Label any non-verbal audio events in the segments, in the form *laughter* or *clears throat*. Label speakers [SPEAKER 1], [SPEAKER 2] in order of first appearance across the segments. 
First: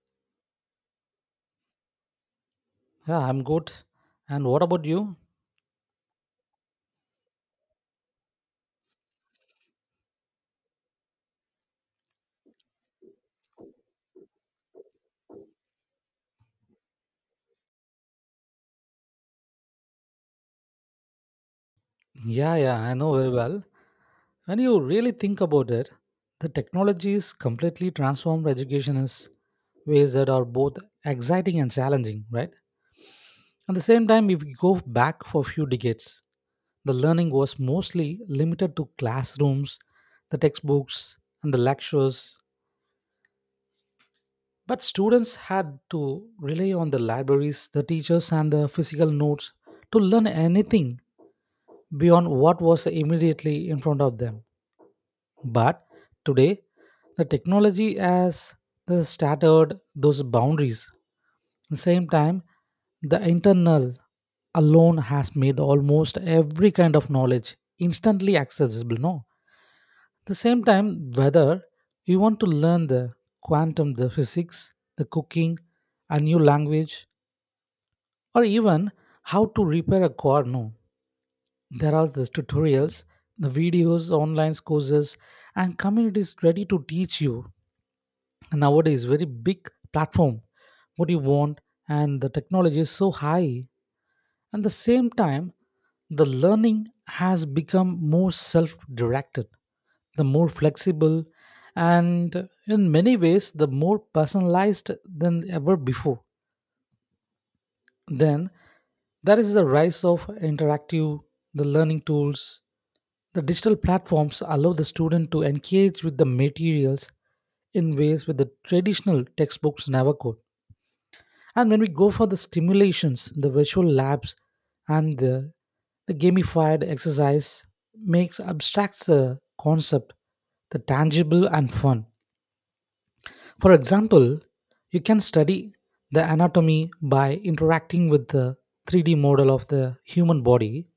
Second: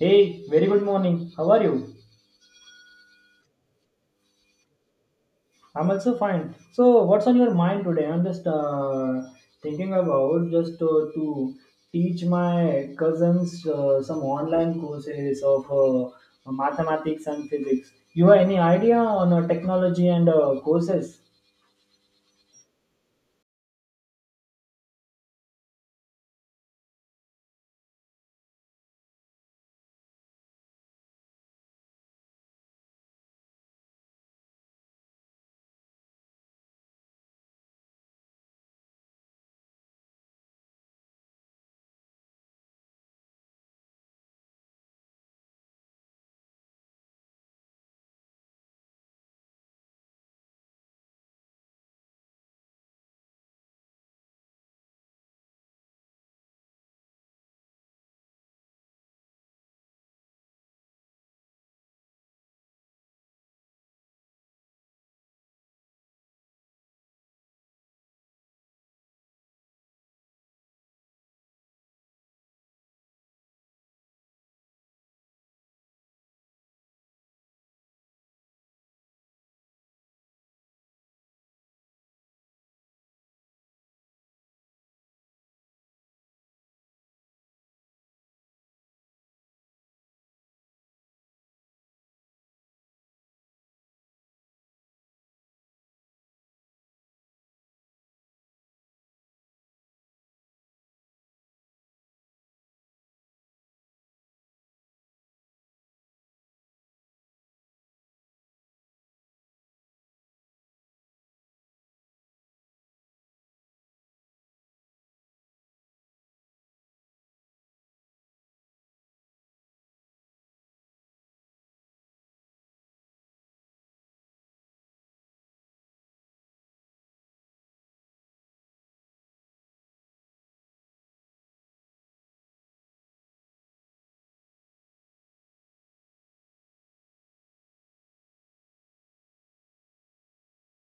[SPEAKER 1] Hey, very good morning. How are you?
[SPEAKER 2] Yeah, I'm good. And what about you?
[SPEAKER 1] I'm also fine. So, what's on your mind today? I'm just thinking about just to teach my cousins some online courses of mathematics and physics. You have any idea on technology and courses?
[SPEAKER 2] Yeah, yeah, I know very well. When you really think about it, the technology is completely transformed education in ways that are both exciting and challenging, right? At the same time, if we go back for a few decades, the learning was mostly limited to classrooms, the textbooks, and the lectures. But students had to rely on the libraries, the teachers, and the physical notes to learn anything beyond what was immediately in front of them. But today, the technology has this shattered those boundaries. At the same time, the internal alone has made almost every kind of knowledge instantly accessible. No, at the same time, whether you want to learn the quantum, the physics, the cooking, a new language, or even how to repair a car, no. There are these tutorials, the videos, online courses, and communities ready to teach you. And nowadays, very big platform, what you want, and the technology is so high. At the same time, the learning has become more self-directed, the more flexible, and in many ways, the more personalized than ever before. Then there is the rise of interactive, the learning tools. The digital platforms allow the student to engage with the materials in ways with the traditional textbooks never could. And when we go for the stimulations, the virtual labs and the gamified exercise makes abstracts the concept the tangible and fun. For example, you can study the anatomy by interacting with the 3D model of the human body,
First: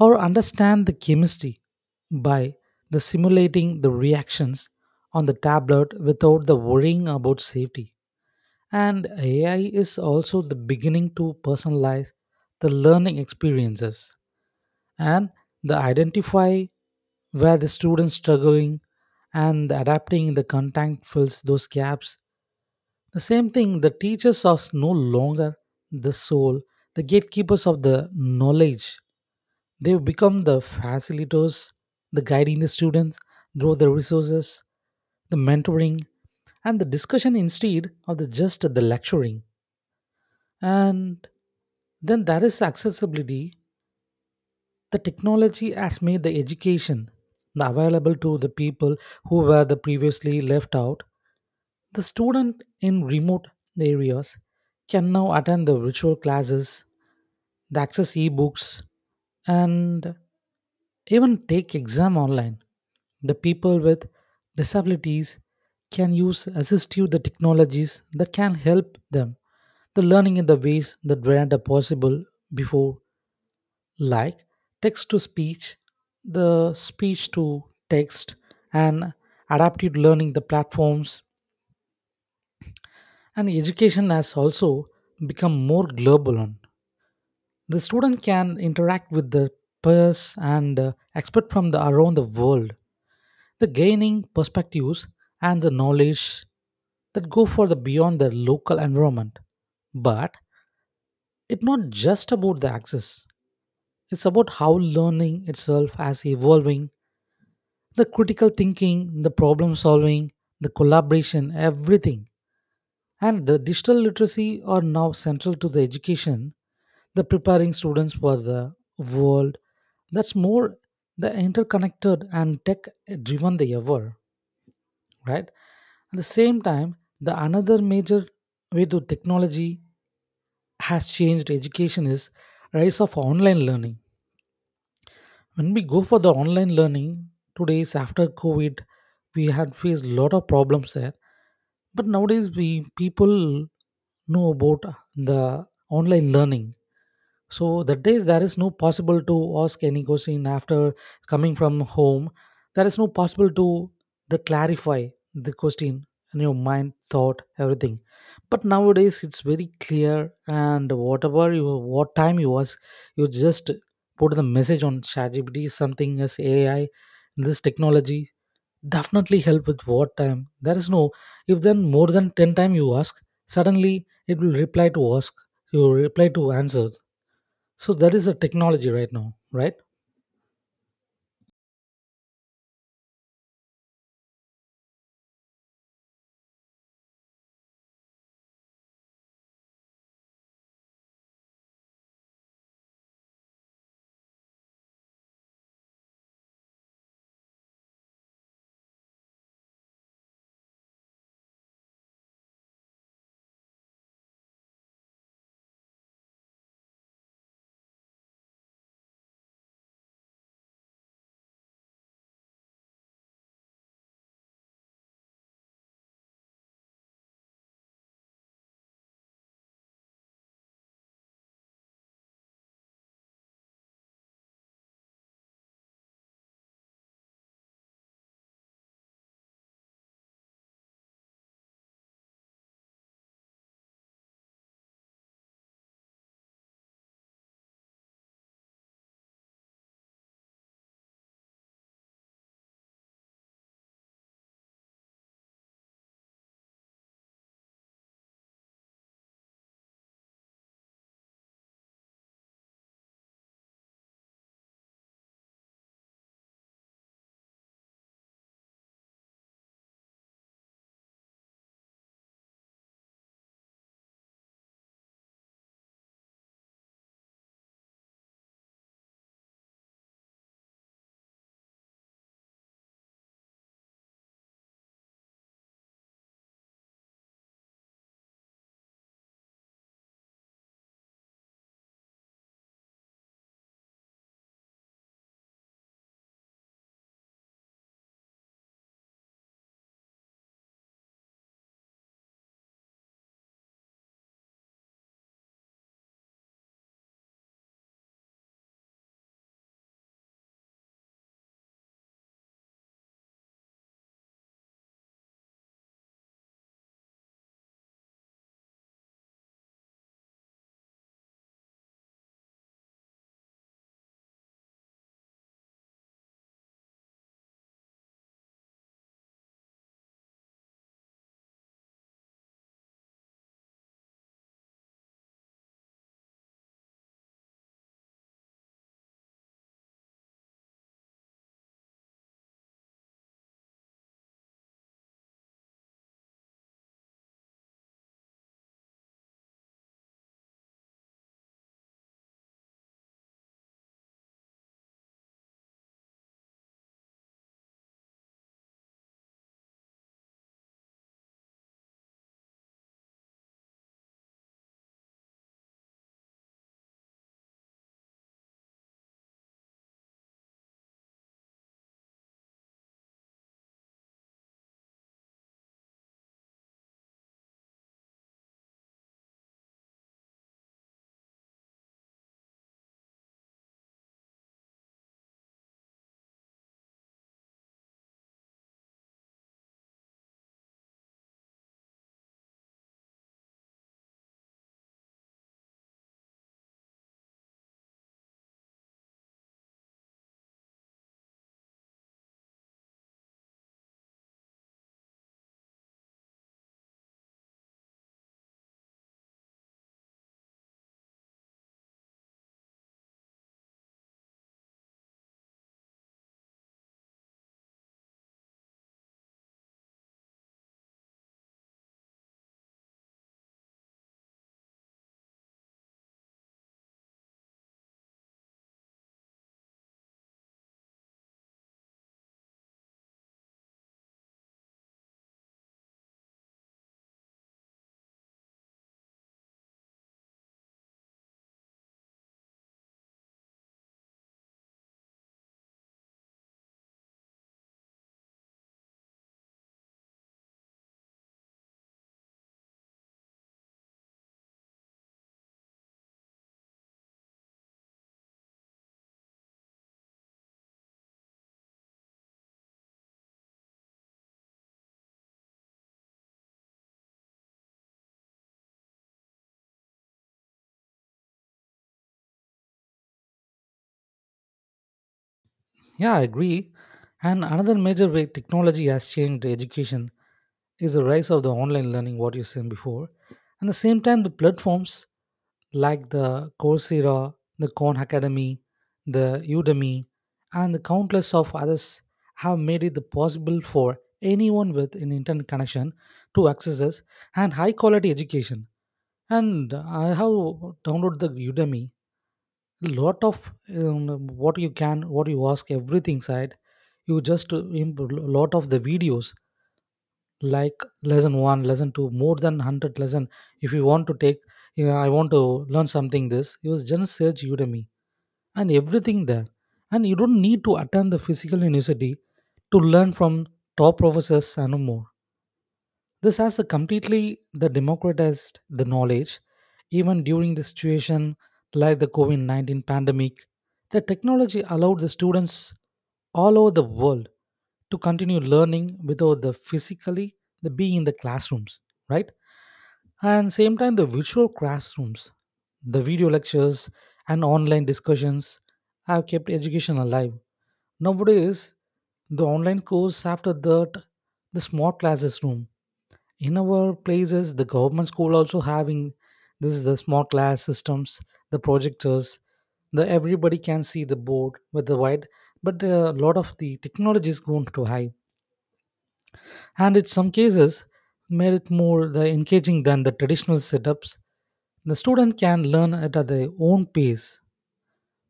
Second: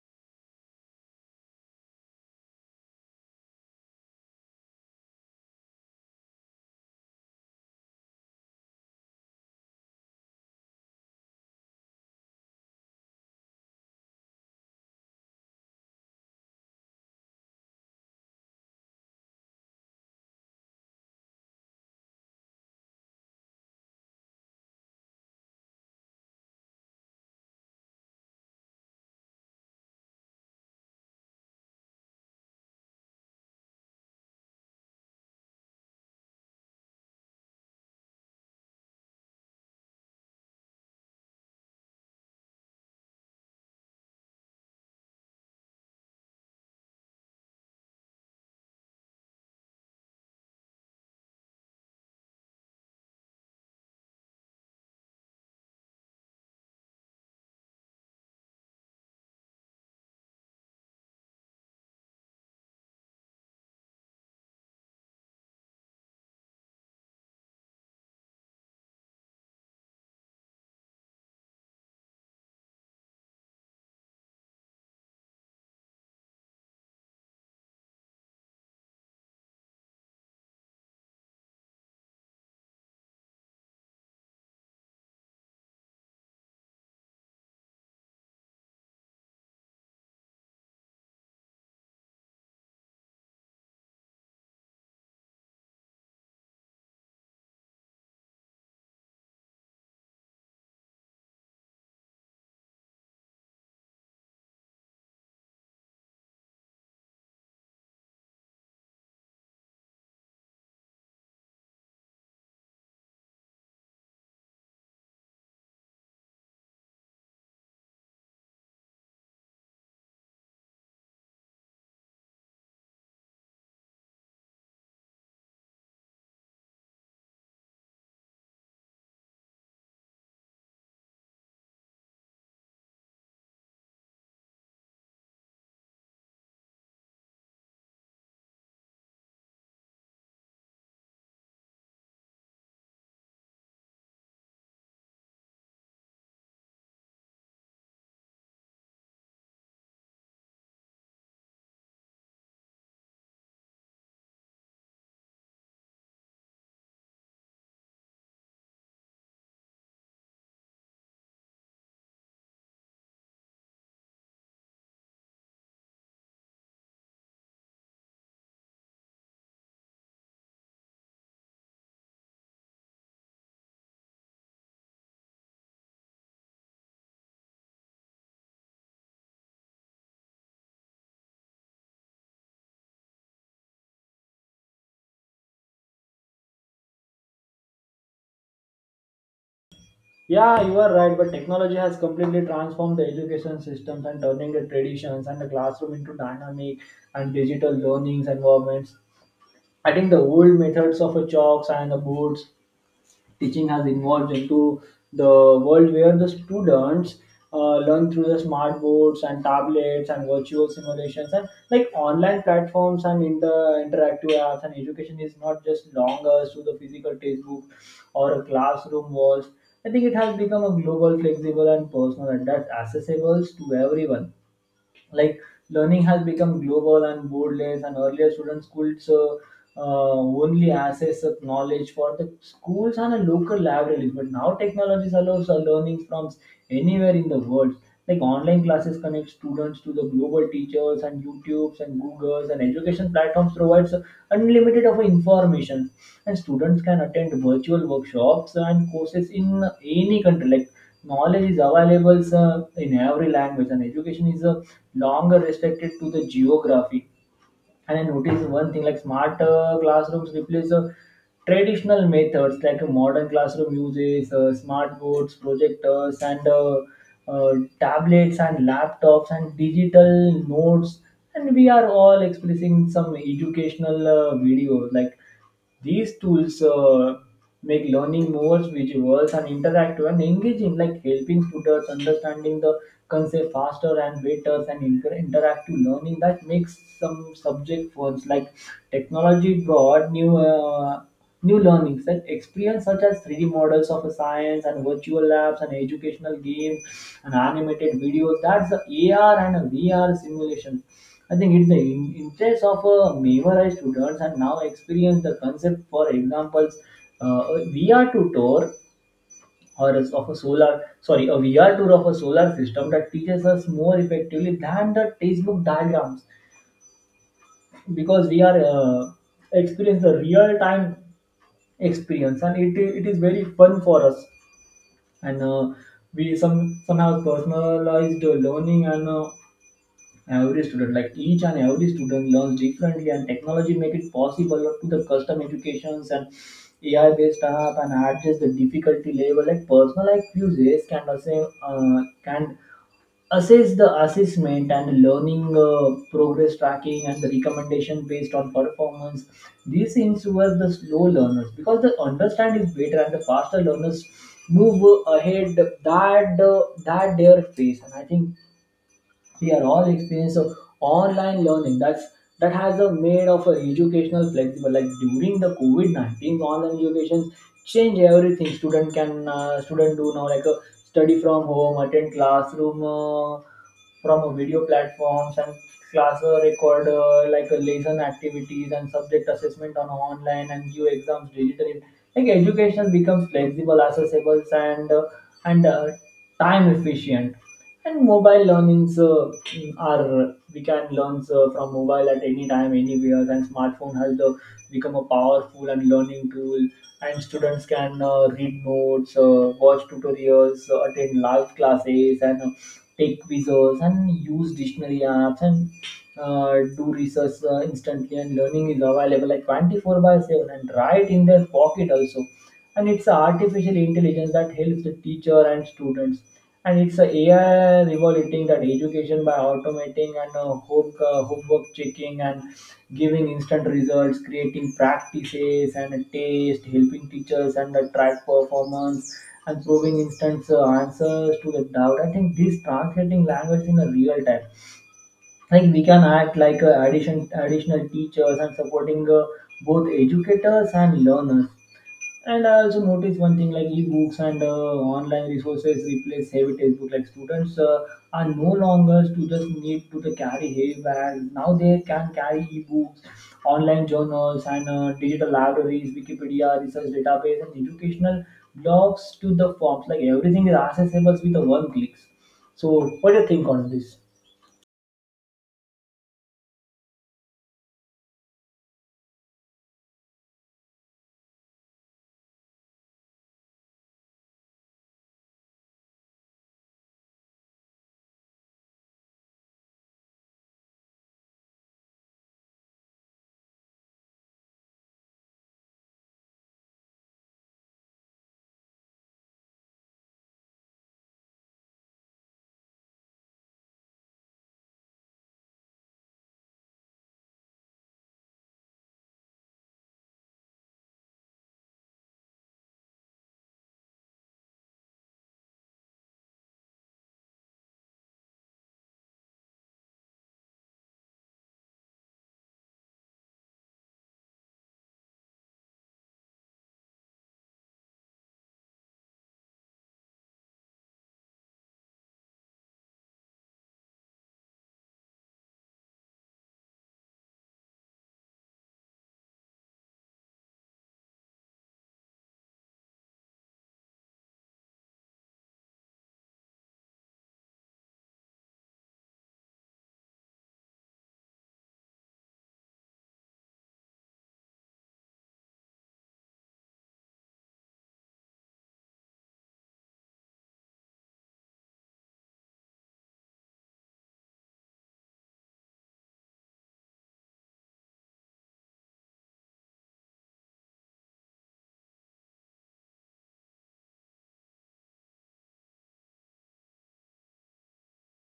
[SPEAKER 2] or understand the chemistry by the simulating the reactions on the tablet without the worrying about safety. And AI is also the beginning to personalize the learning experiences and the identify where the students struggling and adapting the content fills those gaps, the same thing, the teachers are no longer the soul, the gatekeepers of the knowledge. They become the facilitators, the guiding the students through the resources, the mentoring, and the discussion instead of the just the lecturing. And then there is accessibility, the technology has made the education the available to the people who were the previously left out. The student in remote areas can now attend the virtual classes, the access e-books, and even take exam online. The people with disabilities can use assistive the technologies that can help them the learning in the ways that were not possible before, like text to speech, the speech to text, and adaptive learning, the platforms, and education has also become more global. On. The student can interact with the peers and expert from the, around the world. The gaining perspectives and the knowledge that go for the beyond their local environment. But it's not just about the access. It's about how learning itself as evolving the critical thinking, the problem solving, the collaboration, everything. And the digital literacy are now central to the education, the preparing students for the world that's more the interconnected and tech driven they ever, right? At the same time, the another major way to technology has changed education is rise of online learning. When we go for the online learning today's after COVID, we had faced a lot of problems there, but nowadays we people know about the online learning. So that days there is no possible to ask any question after coming from home. There is no possible to the clarify the question in your mind thought everything, but nowadays it's very clear. And whatever you, what time you was, you just put the message on ChatGPT, something as AI. This technology definitely help with what time there is no, if then more than 10 time you ask, suddenly it will reply to ask, you will reply to answer. So that is a technology right now, right?
[SPEAKER 1] Yeah, you are right, but technology has completely transformed the education systems and turning the traditions and the classroom into dynamic and digital learnings environments. I think the old methods of chalks and the boards teaching has evolved into the world where the students learn through the smart boards and tablets and virtual simulations and like online platforms and in the interactive apps and education is not just longer to the physical textbook or a classroom walls. I think it has become a global, flexible and personal and that's accessible to everyone. Like learning has become global and borderless and earlier students could only access of knowledge for the schools and the local libraries. But now technologies allows a learning from anywhere in the world. Like online classes connect students to the global teachers and YouTubes and Googles and education platforms provides unlimited of information and students can attend virtual workshops and courses in any country. Like knowledge is available in every language and education is longer restricted to the geography and I noticed one thing like smart classrooms replace traditional methods like a modern classroom uses smart boards, projectors, and uh, tablets and laptops and digital notes. And we are all expressing some educational videos like these tools make learning more visual and interactive and engaging, like helping students understanding the concept faster and better and interactive learning that makes some subject ones like technology brought New learning such experience such as 3D models of a science and virtual labs and educational games and animated videos. That's the AR and a VR simulation. I think it's the interest of a memorized students and now experience the concept. For examples, a VR tour or as of a solar, sorry, a VR tour of a solar system that teaches us more effectively than the textbook diagrams because we are experience the real time experience and it is very fun for us and we somehow personalized learning and every student like each and every student learns differently and technology make it possible to the custom educations and ai based app and adjust the difficulty level like personalized quizzes can also can assess the assessment and learning progress tracking and the recommendation based on performance these things were the slow learners because the understand is better and the faster learners move ahead that their pace, and I think we are all experienced of online learning that's that has a made of a educational flexible like during the covid-19 online education change everything student do now like a study from home attend classroom from a video platforms and class record like a lesson activities and subject assessment on online and give exams digitally like education becomes flexible accessible and and uh, time efficient and mobile learnings are we can learn from mobile at any time anywhere and smartphone has become a powerful and learning tool and students can read notes watch tutorials attend live classes and take quizzes and use dictionary apps and do research instantly and learning is available like 24 by 7 and right in their pocket also and it's artificial intelligence that helps the teacher and students and it's a AI revoluting that education by automating and homework checking and giving instant results, creating practices and a test, helping teachers and the track performance and proving instant answers to the doubt. I think this translating language in a real time. Like we can act like additional teachers and supporting both educators and learners. And I also noticed one thing like ebooks and online resources replace heavy textbook. Like students are no longer to just need to the carry heavy bags. Now they can carry ebooks, online journals, and digital libraries, Wikipedia, research database, and educational blogs to the forms. Like everything is accessible with the one clicks. So, what do you think on this?
[SPEAKER 2] Yeah, I agree. And another major way technology has changed education is the rise of the online learning, what you said before. And the same time, the platforms like the Coursera, the Khan Academy, the Udemy, and the countless of others have made it possible for anyone with an internet connection to access us and high quality education. And I have downloaded the Udemy. A lot of what you can, what you ask, everything side. You just lot of the videos like lesson 1, lesson 2, more than 100 lesson, if you want to take, you know, I want to learn something this you was just search Udemy and everything there. And you don't need to attend the physical university to learn from top professors and more. This has a completely the democratized the knowledge, even during the situation like the COVID 19 pandemic. The technology allowed the students all over the world to continue learning without the physically the being in the classrooms, right? And same time, the virtual classrooms, the video lectures, and online discussions have kept education alive. Nowadays the online course after that, the smart classes room, in our places the government school also having this is the smart class systems, the projectors, the everybody can see the board with the white, but a lot of the technology is going to high. And in some cases made it more the engaging than the traditional setups, the student can learn it at their own pace,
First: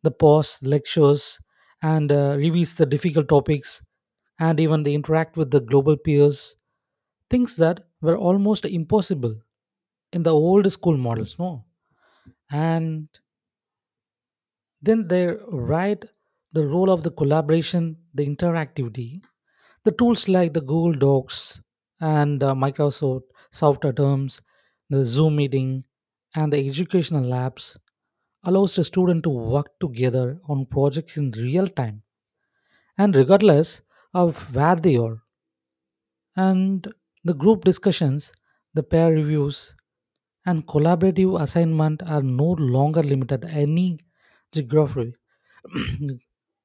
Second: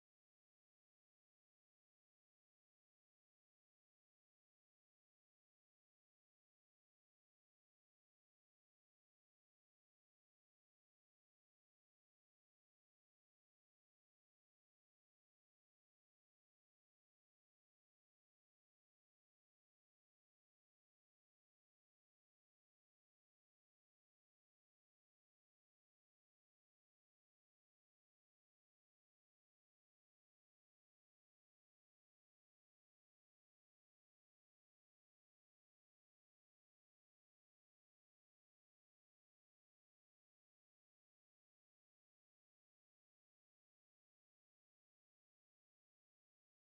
[SPEAKER 2] the pause, lectures, and reviews the difficult topics, and even they interact with the global peers, things that were almost impossible in the old school models, no? And then they write the role of the collaboration, the interactivity, the tools like the Google Docs and Microsoft software terms, the Zoom meeting, and the educational labs allows the student to work together on projects in real time and regardless of where they are and the group discussions, the peer reviews, and collaborative assignment are no longer limited any geography.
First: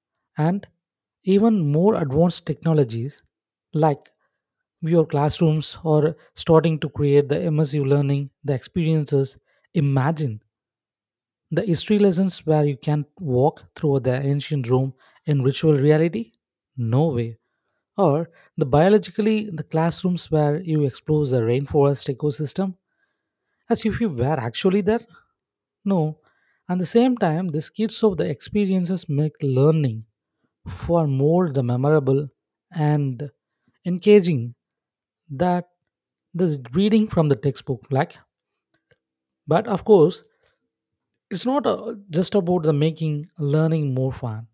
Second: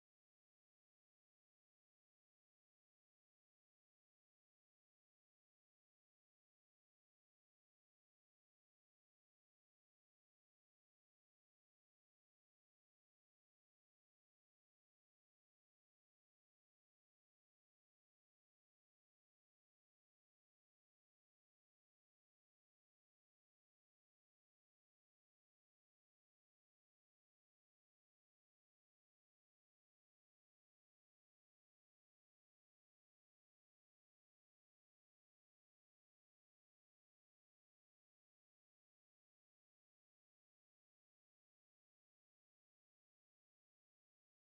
[SPEAKER 2] *clears throat* And even more advanced technologies like your classrooms are starting to create the immersive learning the experiences. Imagine the history lessons where you can walk through the ancient Rome in virtual reality, no way? Or the biologically the classrooms where you explore the rainforest ecosystem as if you were actually there? No. At the same time, the skits of the experiences make learning far more the memorable and engaging that the reading from the textbook like. But of course, it's not just about the making learning more fun.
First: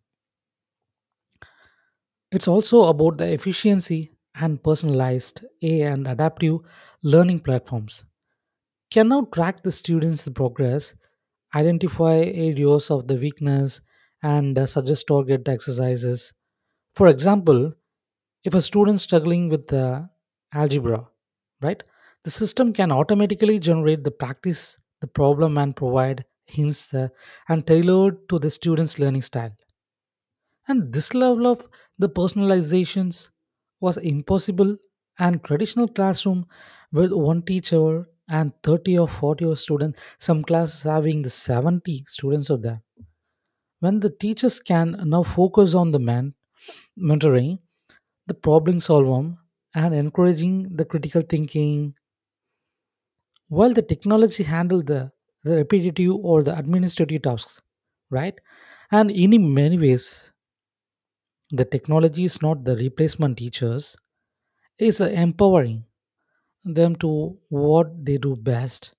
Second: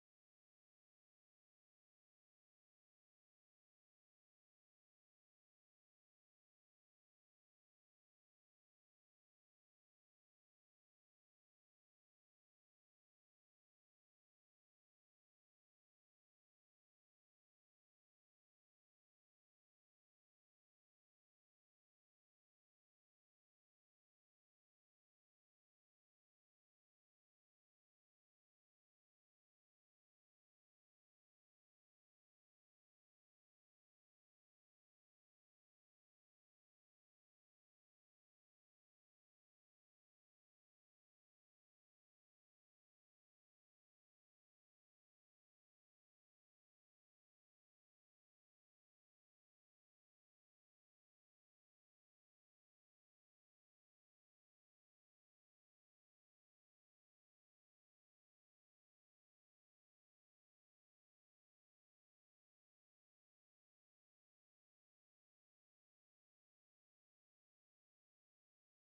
[SPEAKER 2] It's also about the efficiency and personalized A and adaptive learning platforms can now track the students' progress, identify areas of the weakness, and suggest target exercises. For example, if a student is struggling with algebra, right, the system can automatically generate the practice, the problem, and provide hints and tailored to the student's learning style. And this level of the personalizations was impossible and traditional classroom with one teacher and 30 or 40 or students, some classes having the 70 students of there. When the teachers can now focus on the man mentoring, the problem solving and encouraging the critical thinking while the technology handle the repetitive or the administrative tasks, right? And in many ways, the technology is not the replacement teachers is empowering them to what they do best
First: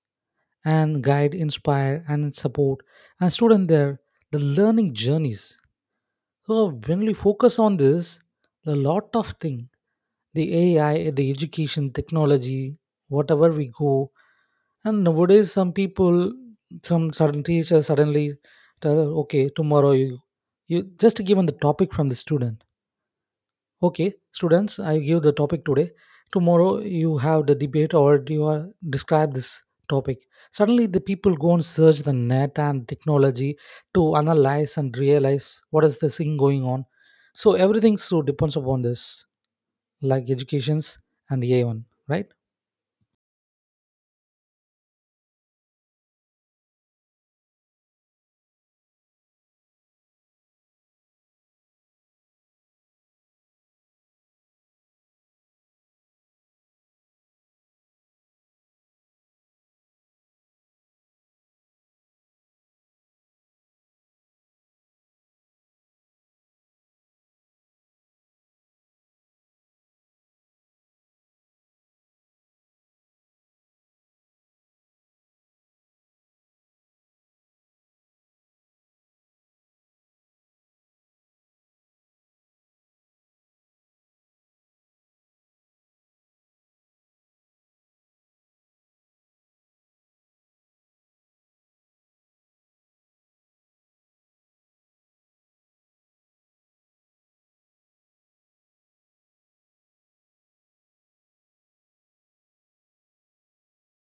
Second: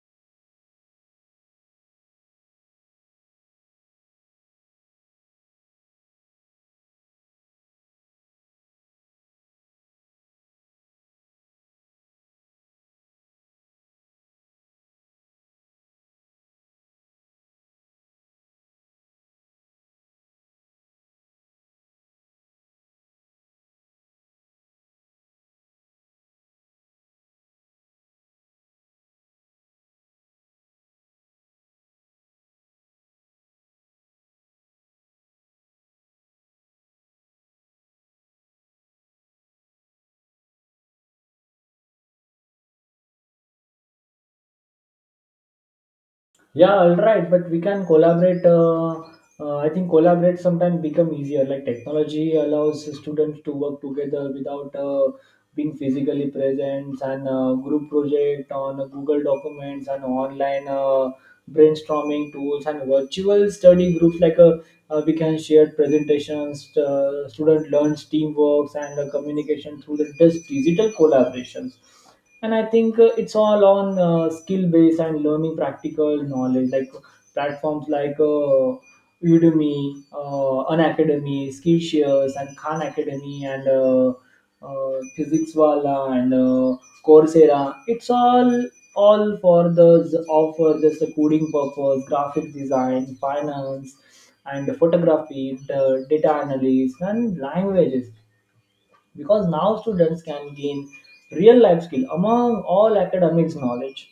[SPEAKER 2] and guide inspire and support and student their the learning journeys. So when we focus on this, a lot of thing, the AI, the education technology, whatever we go. And nowadays some people, some certain teacher suddenly tell, okay, tomorrow you, you just given the topic from the student. Okay, students, I give the topic today. Tomorrow you have the debate or you are, describe this topic. Suddenly the people go and search the net and technology to analyze and realize what is the thing going on. So everything so depends upon this, like educations and AI1, right?
[SPEAKER 1] Yeah, all right, but we can collaborate. I think collaborate sometimes become easier. Like technology allows students to work together without being physically present, and group project on Google Documents and online brainstorming tools and virtual study groups. Like we can share presentations. Student learns teamwork and communication through the just digital collaborations and I think it's all on skill based and learning practical knowledge like platforms like udemy unacademy skillshare and khan academy and physics wala and coursera it's all for the offer just a coding purpose graphic design finance and photography the data analysis and languages because now students can gain real life skill among all academics knowledge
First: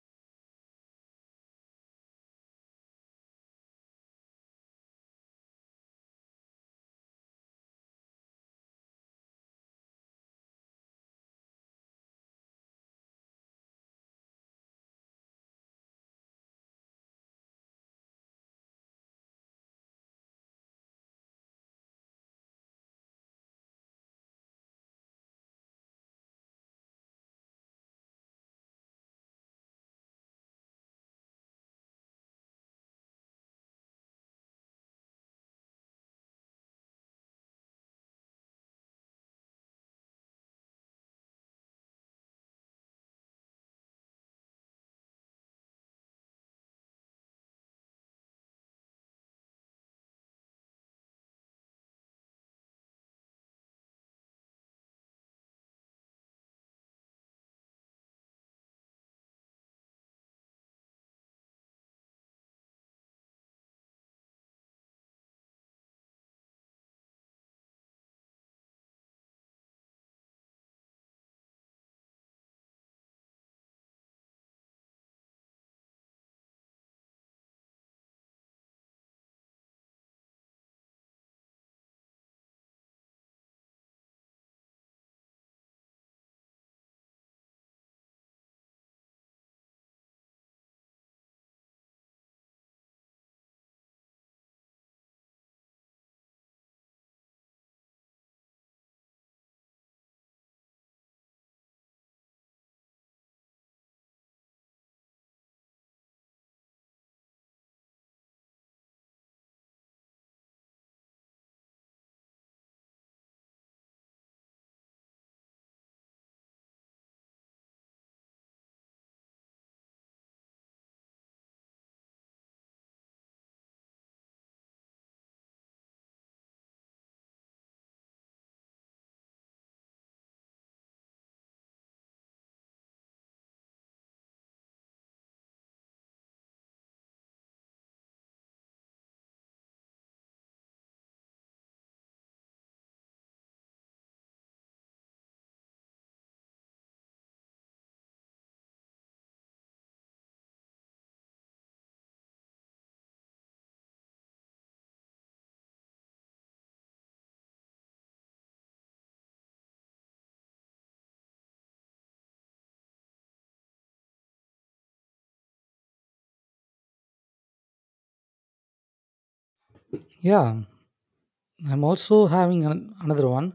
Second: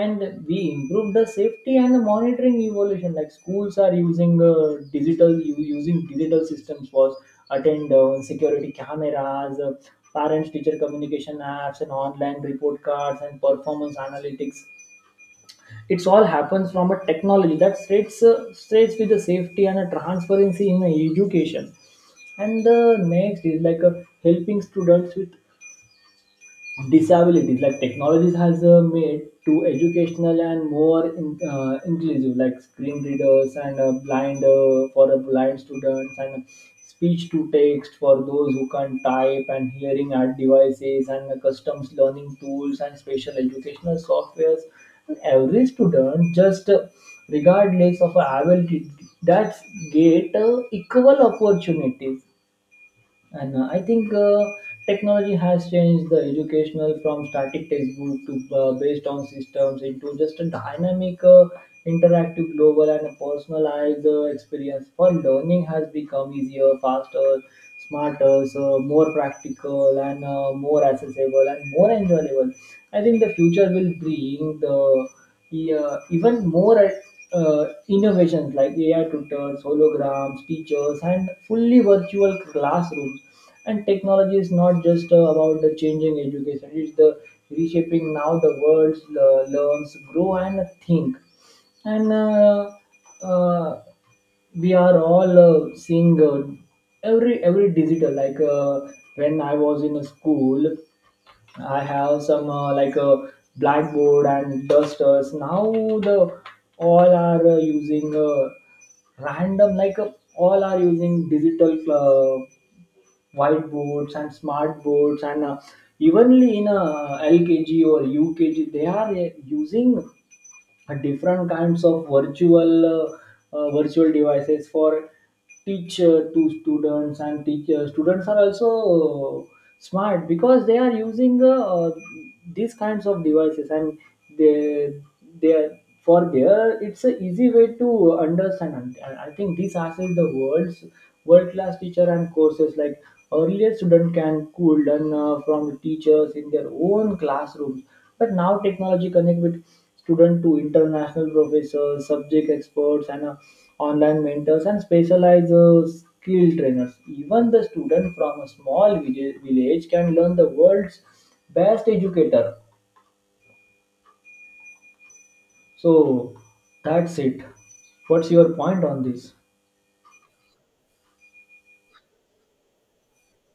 [SPEAKER 1] and we improve the safety and the monitoring evolution like schools are using digital using digital systems for attendance security cameras parents teacher communication apps and online report cards and performance analytics it's all happens from a technology that starts with the safety and a transparency in education. And the next is like helping students with disabilities like technologies has made to educational and more inclusive like screen readers and blind for blind students and speech to text for those who can't type and hearing aid devices and customs learning tools and special educational softwares and every student just regardless of ability that's get equal opportunities and I think technology has changed the educational from static textbook to based on systems into just a dynamic, interactive, global, and a personalized experience. For learning has become easier, faster, smarter, so more practical, and more accessible and more enjoyable. I think the future will bring the yeah, even more innovations like AI tutors, holograms, teachers, and fully virtual classrooms. And technology is not just about the changing education; it's the reshaping now the world learns, grow, and think. And uh, we are all seeing every digital. Like when I was in a school, I have some like a blackboard and dusters. Now the all are using random like all are using digital whiteboards and smart boards and evenly in LKG or UKG they are using and different kinds of virtual virtual devices for teacher to students and teachers students are also uh, smart because they are using these kinds of devices and they they are for their it's a easy way to understand and I think this has in the world's world class teacher and courses like earlier student can cool learn from teachers in their own classrooms but now technology connect with Student to international professors, subject experts, and online mentors and specialized skill trainers. Even the student from a small village can learn the world's best educator. So that's it. What's your point on this?
[SPEAKER 2] Yeah, I'm also having an, another one.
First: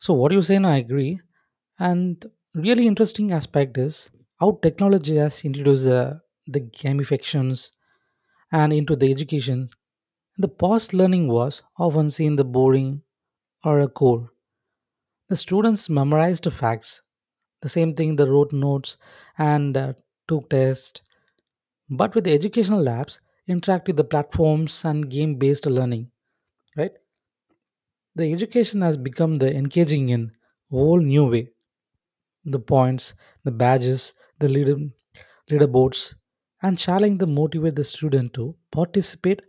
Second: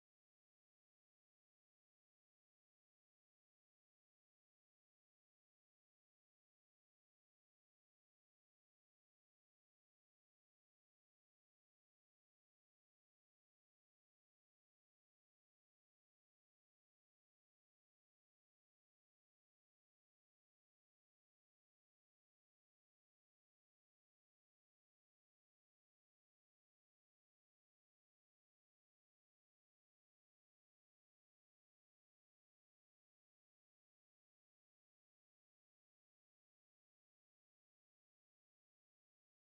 [SPEAKER 2] So what you say, and I agree. And really interesting aspect is how technology has introduced the gamifications and into the education, the past learning was often seen the boring or a core. The students memorized facts, the same thing they wrote notes and took tests. But with the educational labs, interact with the platforms and game-based learning, right? The education has become the engaging in whole new way. The points, the badges, the leader, leaderboards, and challenge them motivate the student to participate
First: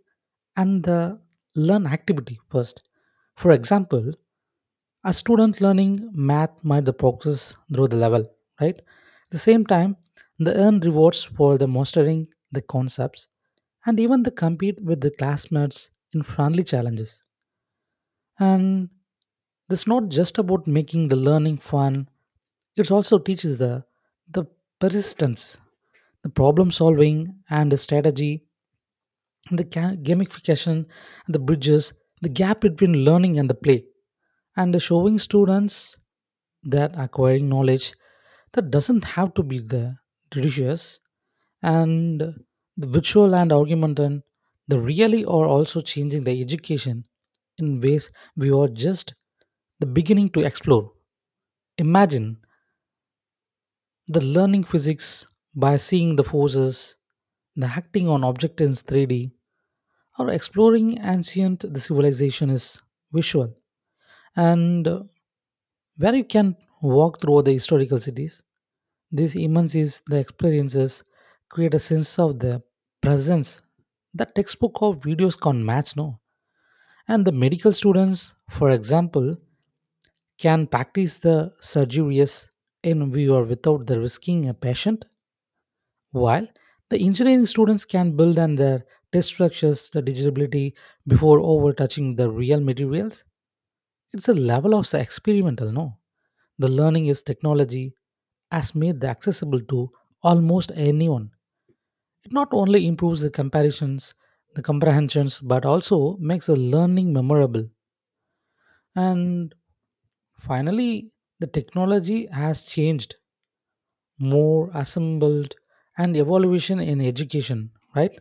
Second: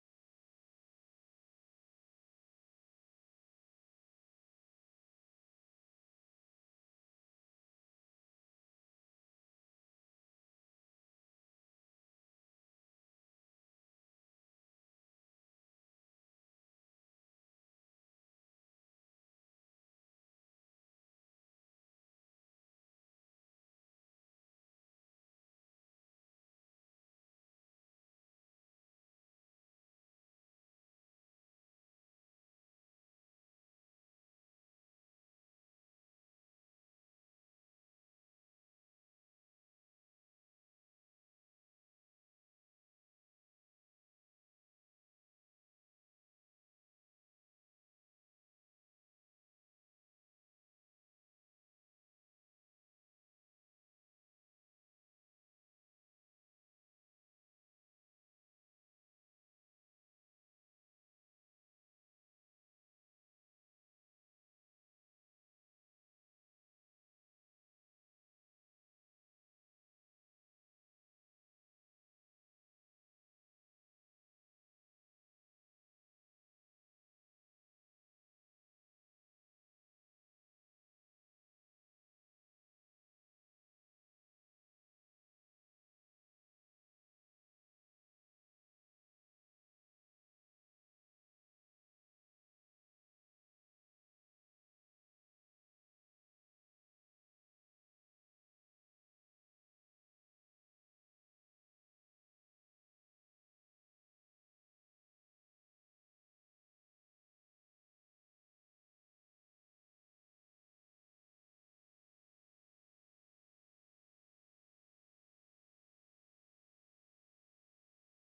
[SPEAKER 2] and the learn activity first. For example, a student learning math might the progress through the level, right? At the same time, they earn rewards for the mastering the concepts and even they compete with the classmates in friendly challenges. And it's not just about making the learning fun, it also teaches the persistence, the problem solving, and the strategy, and the gamification, and the bridges, the gap between learning and the play, and the showing students that acquiring knowledge that doesn't have to be the delicious. And the virtual and argument and the really are also changing the education in ways we are just the beginning to explore. Imagine the learning physics by seeing the forces, the acting on objects in 3D, or exploring ancient the civilization is visual and where you can walk through the historical cities. This immerses the experiences, create a sense of the presence that textbook or videos can't match no. And the medical students, for example, can practice the surgeries in VR without the risking a patient, while the engineering students can build and their test structures, the digitability before over touching the real materials. It's a level of experimental, no? The learning is technology has made the accessible to almost anyone. It not only improves the comparisons, the comprehensions, but also makes the learning memorable. And finally, the technology has changed more, assembled, and evolution in education, right?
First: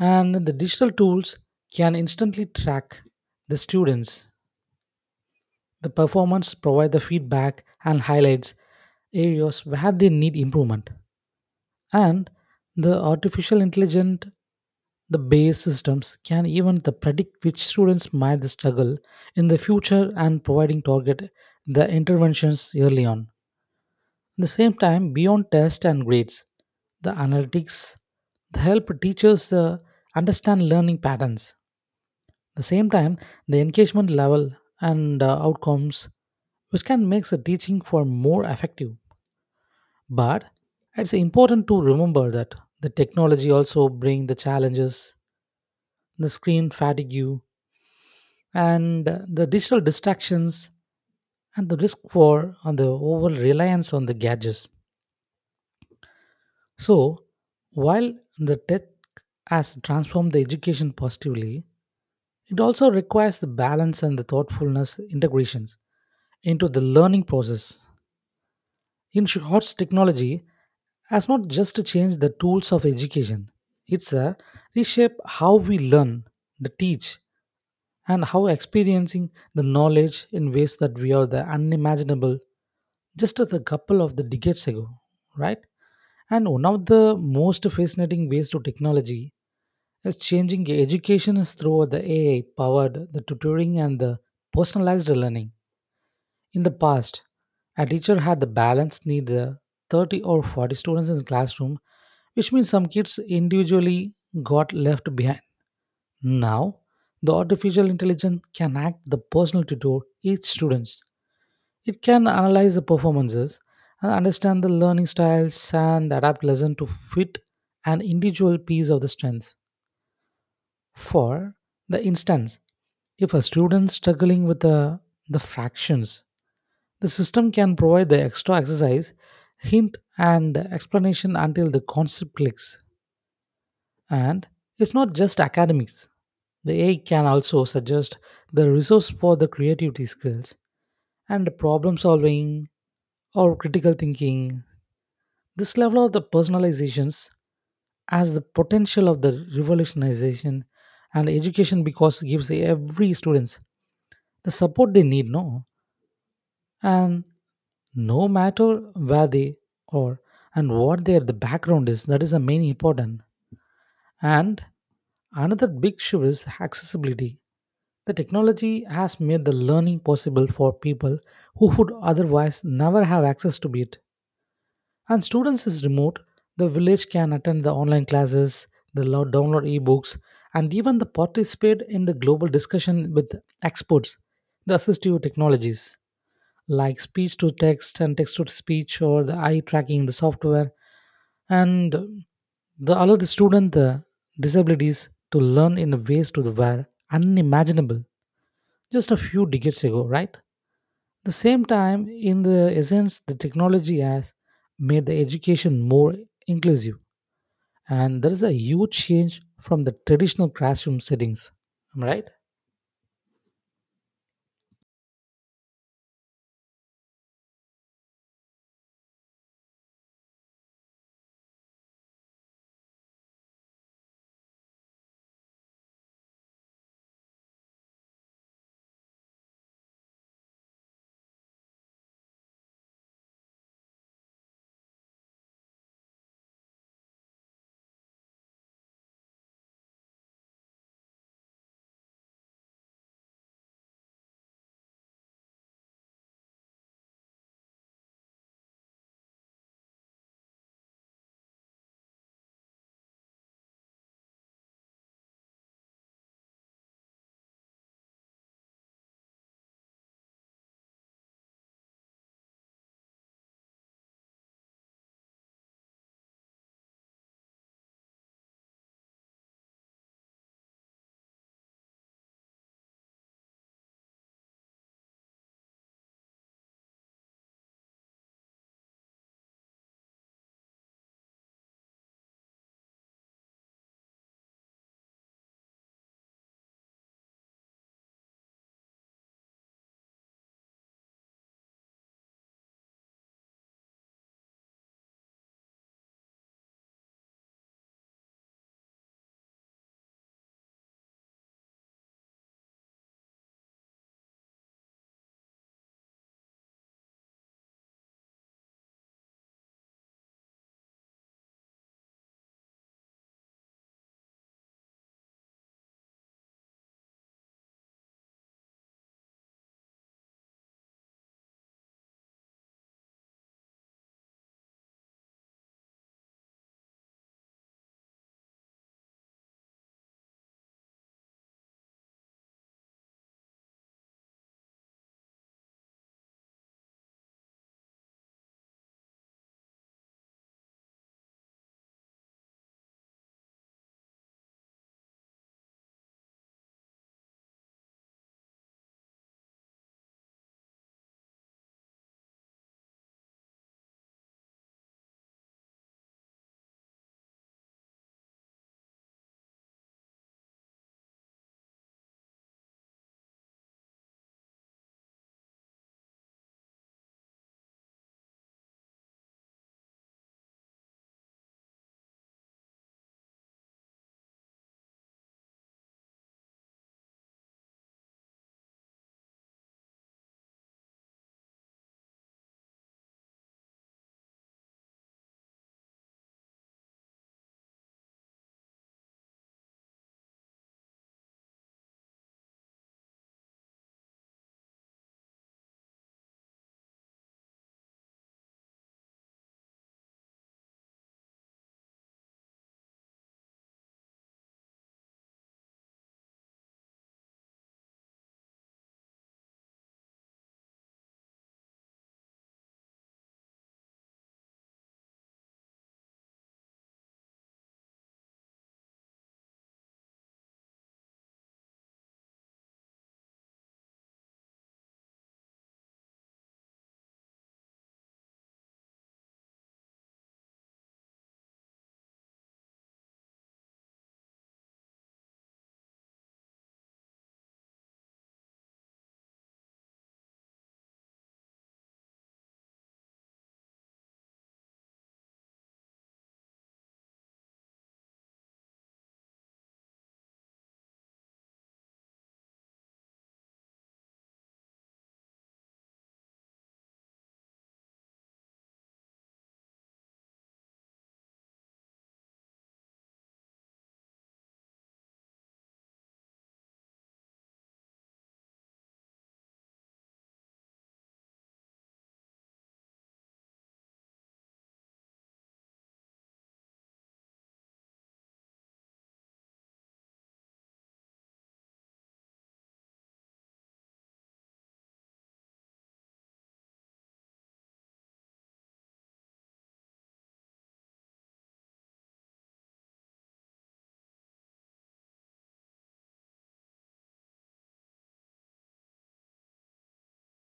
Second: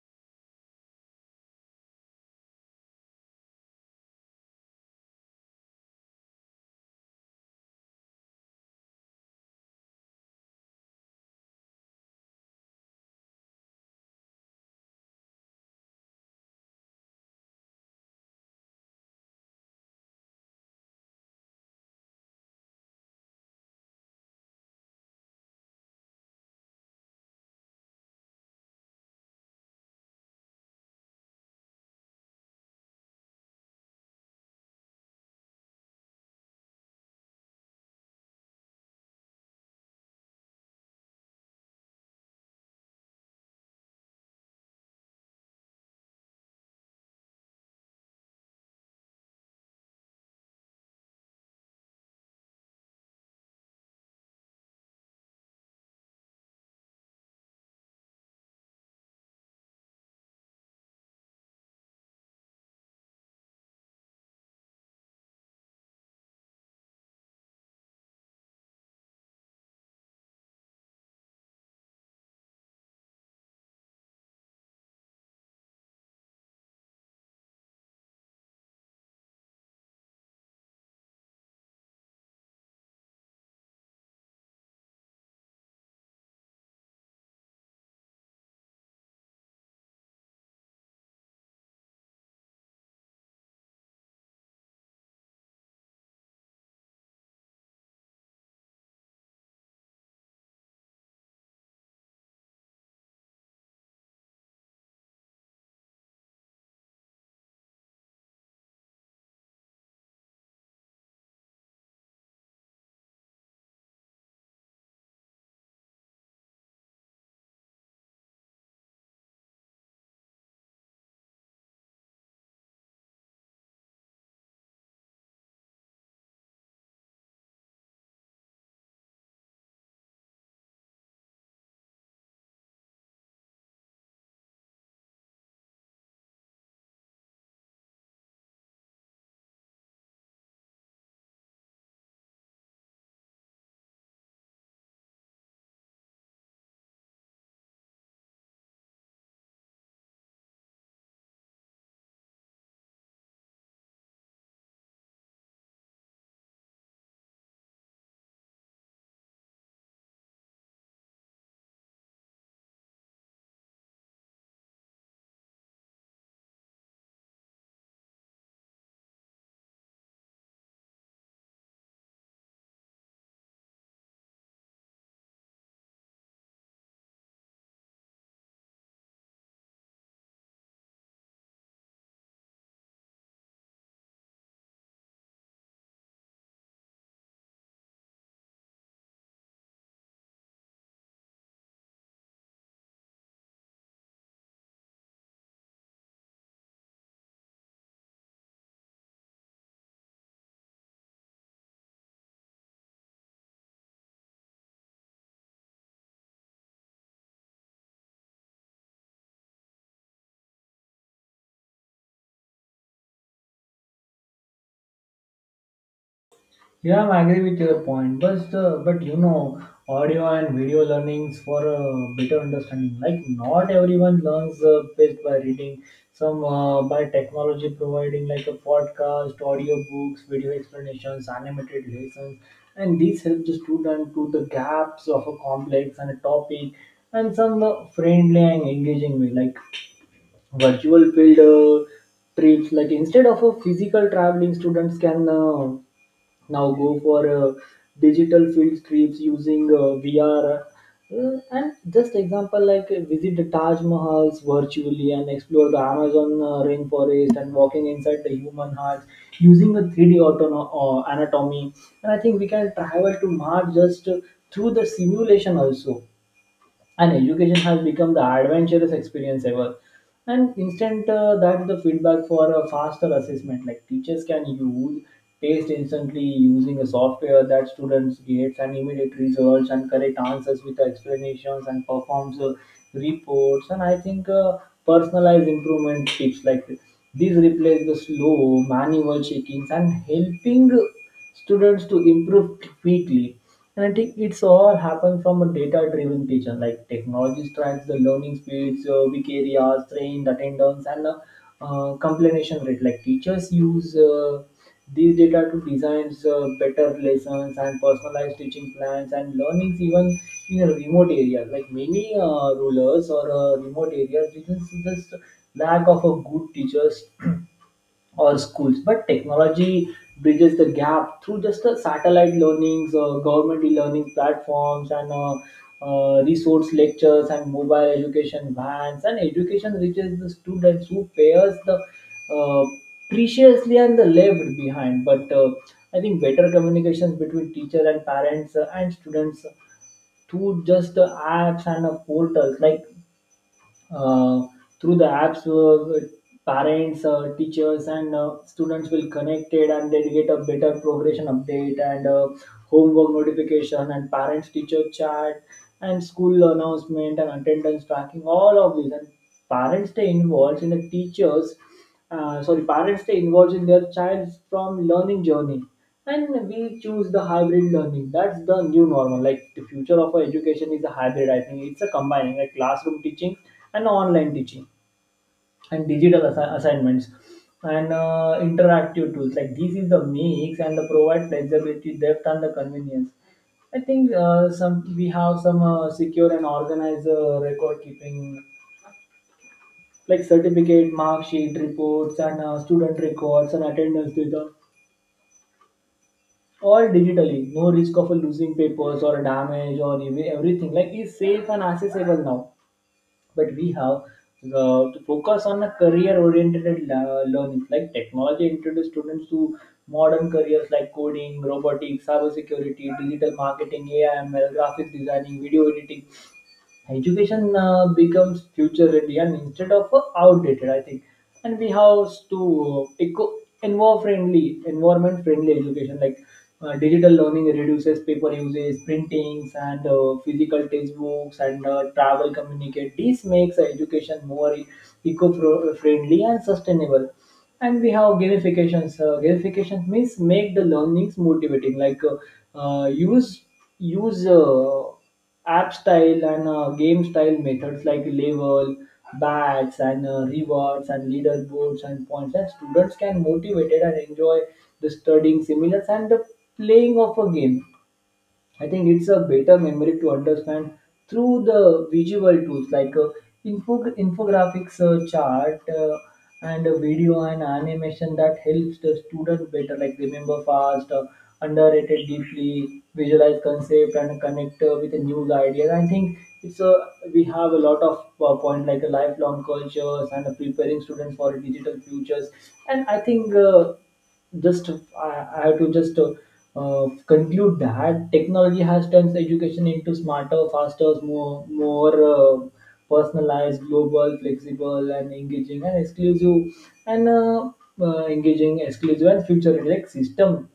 [SPEAKER 2] And the digital tools can instantly track the students, the performance, provide the feedback, and highlights areas where they need improvement. And the artificial intelligence. The base systems can even the predict which students might struggle in the future and providing target the interventions early on. At the same time, beyond tests and grades, the analytics the help teachers understand learning patterns. At the same time, the engagement level and outcomes, which can make the teaching for more effective. But it's important to remember that the technology also bring the challenges, the screen fatigue, and the digital distractions and the risk for on the over reliance on the gadgets. So, while the tech has transformed the education positively, it also requires the balance and the thoughtfulness integrations into the learning process. In short, technology has not just to change the tools of education, it's a reshape how we learn, the teach, and how experiencing the knowledge in ways that we are the unimaginable just a couple of the decades ago, right? And one of the most fascinating ways to technology is changing education is through the AI powered the tutoring and the personalized learning. In the past, a teacher had the balance need the 30 or 40 students in the classroom, which means some kids individually got left behind. Now, the artificial intelligence can act the personal tutor each student. It can analyze the performances and understand the learning styles and adapt lesson to fit an individual piece of the strength. For the instance, if a student struggling with the fractions, the system can provide the extra exercise, hint and explanation until the concept clicks. And it's not just academics. The AI can also suggest the resource for the creativity skills and problem solving or critical thinking. This level of the personalizations has the potential of the revolutionization and education because it gives every students the support they need, no? And no matter where they are and what their the background is, that is the main important. And another big issue is accessibility. The technology has made the learning possible for people who would otherwise never have access to it. And students is remote the village can attend the online classes, the download ebooks and even the participate in the global discussion with experts. The assistive technologies like speech to text and text to speech or the eye tracking the software and the allow the student the disabilities to learn in ways to the were unimaginable just a few decades ago, right? The same time in the essence the technology has made the education more inclusive, and there is a huge change from the traditional classroom settings. Am I right?
[SPEAKER 1] Yeah, I agree with your point. But you know, audio and video learnings for a better understanding. Like not everyone learns best by reading. Some by technology providing like a podcast, audio books, video explanations, animated lessons, and these help the student to the gaps of a complex and a topic, and some friendly and engaging way like virtual field trips. Like instead of a physical traveling, students can. Now go for digital field trips using VR. And just example like visit the Taj Mahals virtually and explore the Amazon rainforest and walking inside the human heart using the 3D anatomy. And I think we can travel to Mars just through the simulation also and education has become the adventurous experience ever and instant that's the feedback for a faster assessment like teachers can use taste instantly using a software that students get and immediate results and correct answers with explanations and performs reports and I think personalized improvement tips like these replace the slow manual checkings and helping students to improve quickly. And I think it's all happened from a data-driven teaching, like technology tracks the learning speeds, weak areas, trained attendance, and completion rate. Like teachers use these data to design better lessons and personalized teaching plans and learnings even in a remote area. Like many rulers or remote areas, this is just lack of a good teachers or schools. But technology bridges the gap through just the satellite learnings, government e-learning platforms, and resource lectures and mobile education vans. And education reaches the students who pairs the uh, preciously and the left behind. But I think better communications between teacher and parents and students through just the apps and portals like uh, through the apps, parents, teachers, and students will connected, and they get a better progression update and homework notification and parents-teacher chat and school announcement and attendance tracking. All of these and parents stay involved in the teachers, sorry, parents stay involved in their child's from learning journey, and we choose the hybrid learning. That's the new normal. Like the future of our education is a hybrid, I think. It's a combining like classroom teaching and online teaching and assignments and interactive tools. Like this is the mix and the provide flexibility, depth, and the convenience. I think uh, some we have some secure and organized record keeping like certificate, mark sheet, reports, and student records and attendance data, all digitally. No risk of losing papers or damage or even everything. Like it's safe and accessible now. But we have to focus on a career-oriented learning. Like technology introduced students to modern careers like coding, robotics, cybersecurity, digital marketing, AI, ML, graphics designing, video editing, education becomes future ready and instead of outdated, I think. And we have to eco envo friendly environment friendly education. Like digital learning reduces paper usage, printings, and physical textbooks, and travel communicate. This makes education more eco friendly and sustainable. And we have gamifications. Gamifications means make the learnings motivating. Like uh, use use app style and game style methods like level, badges, and rewards, and leaderboards and points. And students can motivated and enjoy the studying similar and the playing of a game. I think it's a better memory to understand through the visual tools like infographics, chart, and a video and animation that helps the student better like remember fast, underrated deeply, visualize concept, and connect with a new idea. I think it's a, we have a lot of point like a lifelong cultures and preparing students for digital futures. And I have to just conclude that technology has turned education into smarter, faster, more personalized, global, flexible, and engaging and exclusive, and engaging, exclusive, and future like system.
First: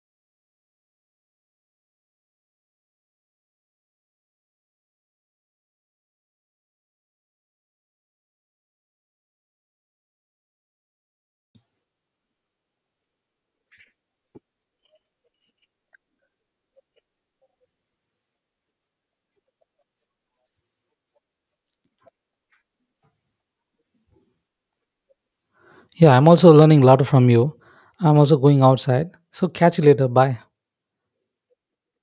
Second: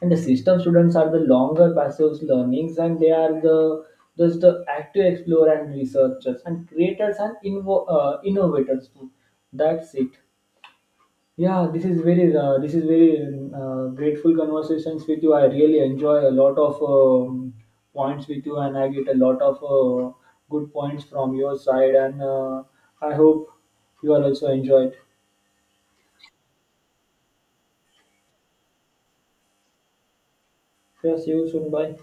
[SPEAKER 1] And the system students are the longer passive learnings, and they are the just the active explorer and researchers and creators and innovators too. That's it. Yeah, this is very grateful conversations with you. I really enjoy a lot of points with you, and I get a lot of good points from your side. And I hope you are also enjoyed.
[SPEAKER 2] Yeah, I'm also learning a lot from you. I'm also going outside. So catch you later. Bye.
[SPEAKER 1] Yeah, see you soon. Bye.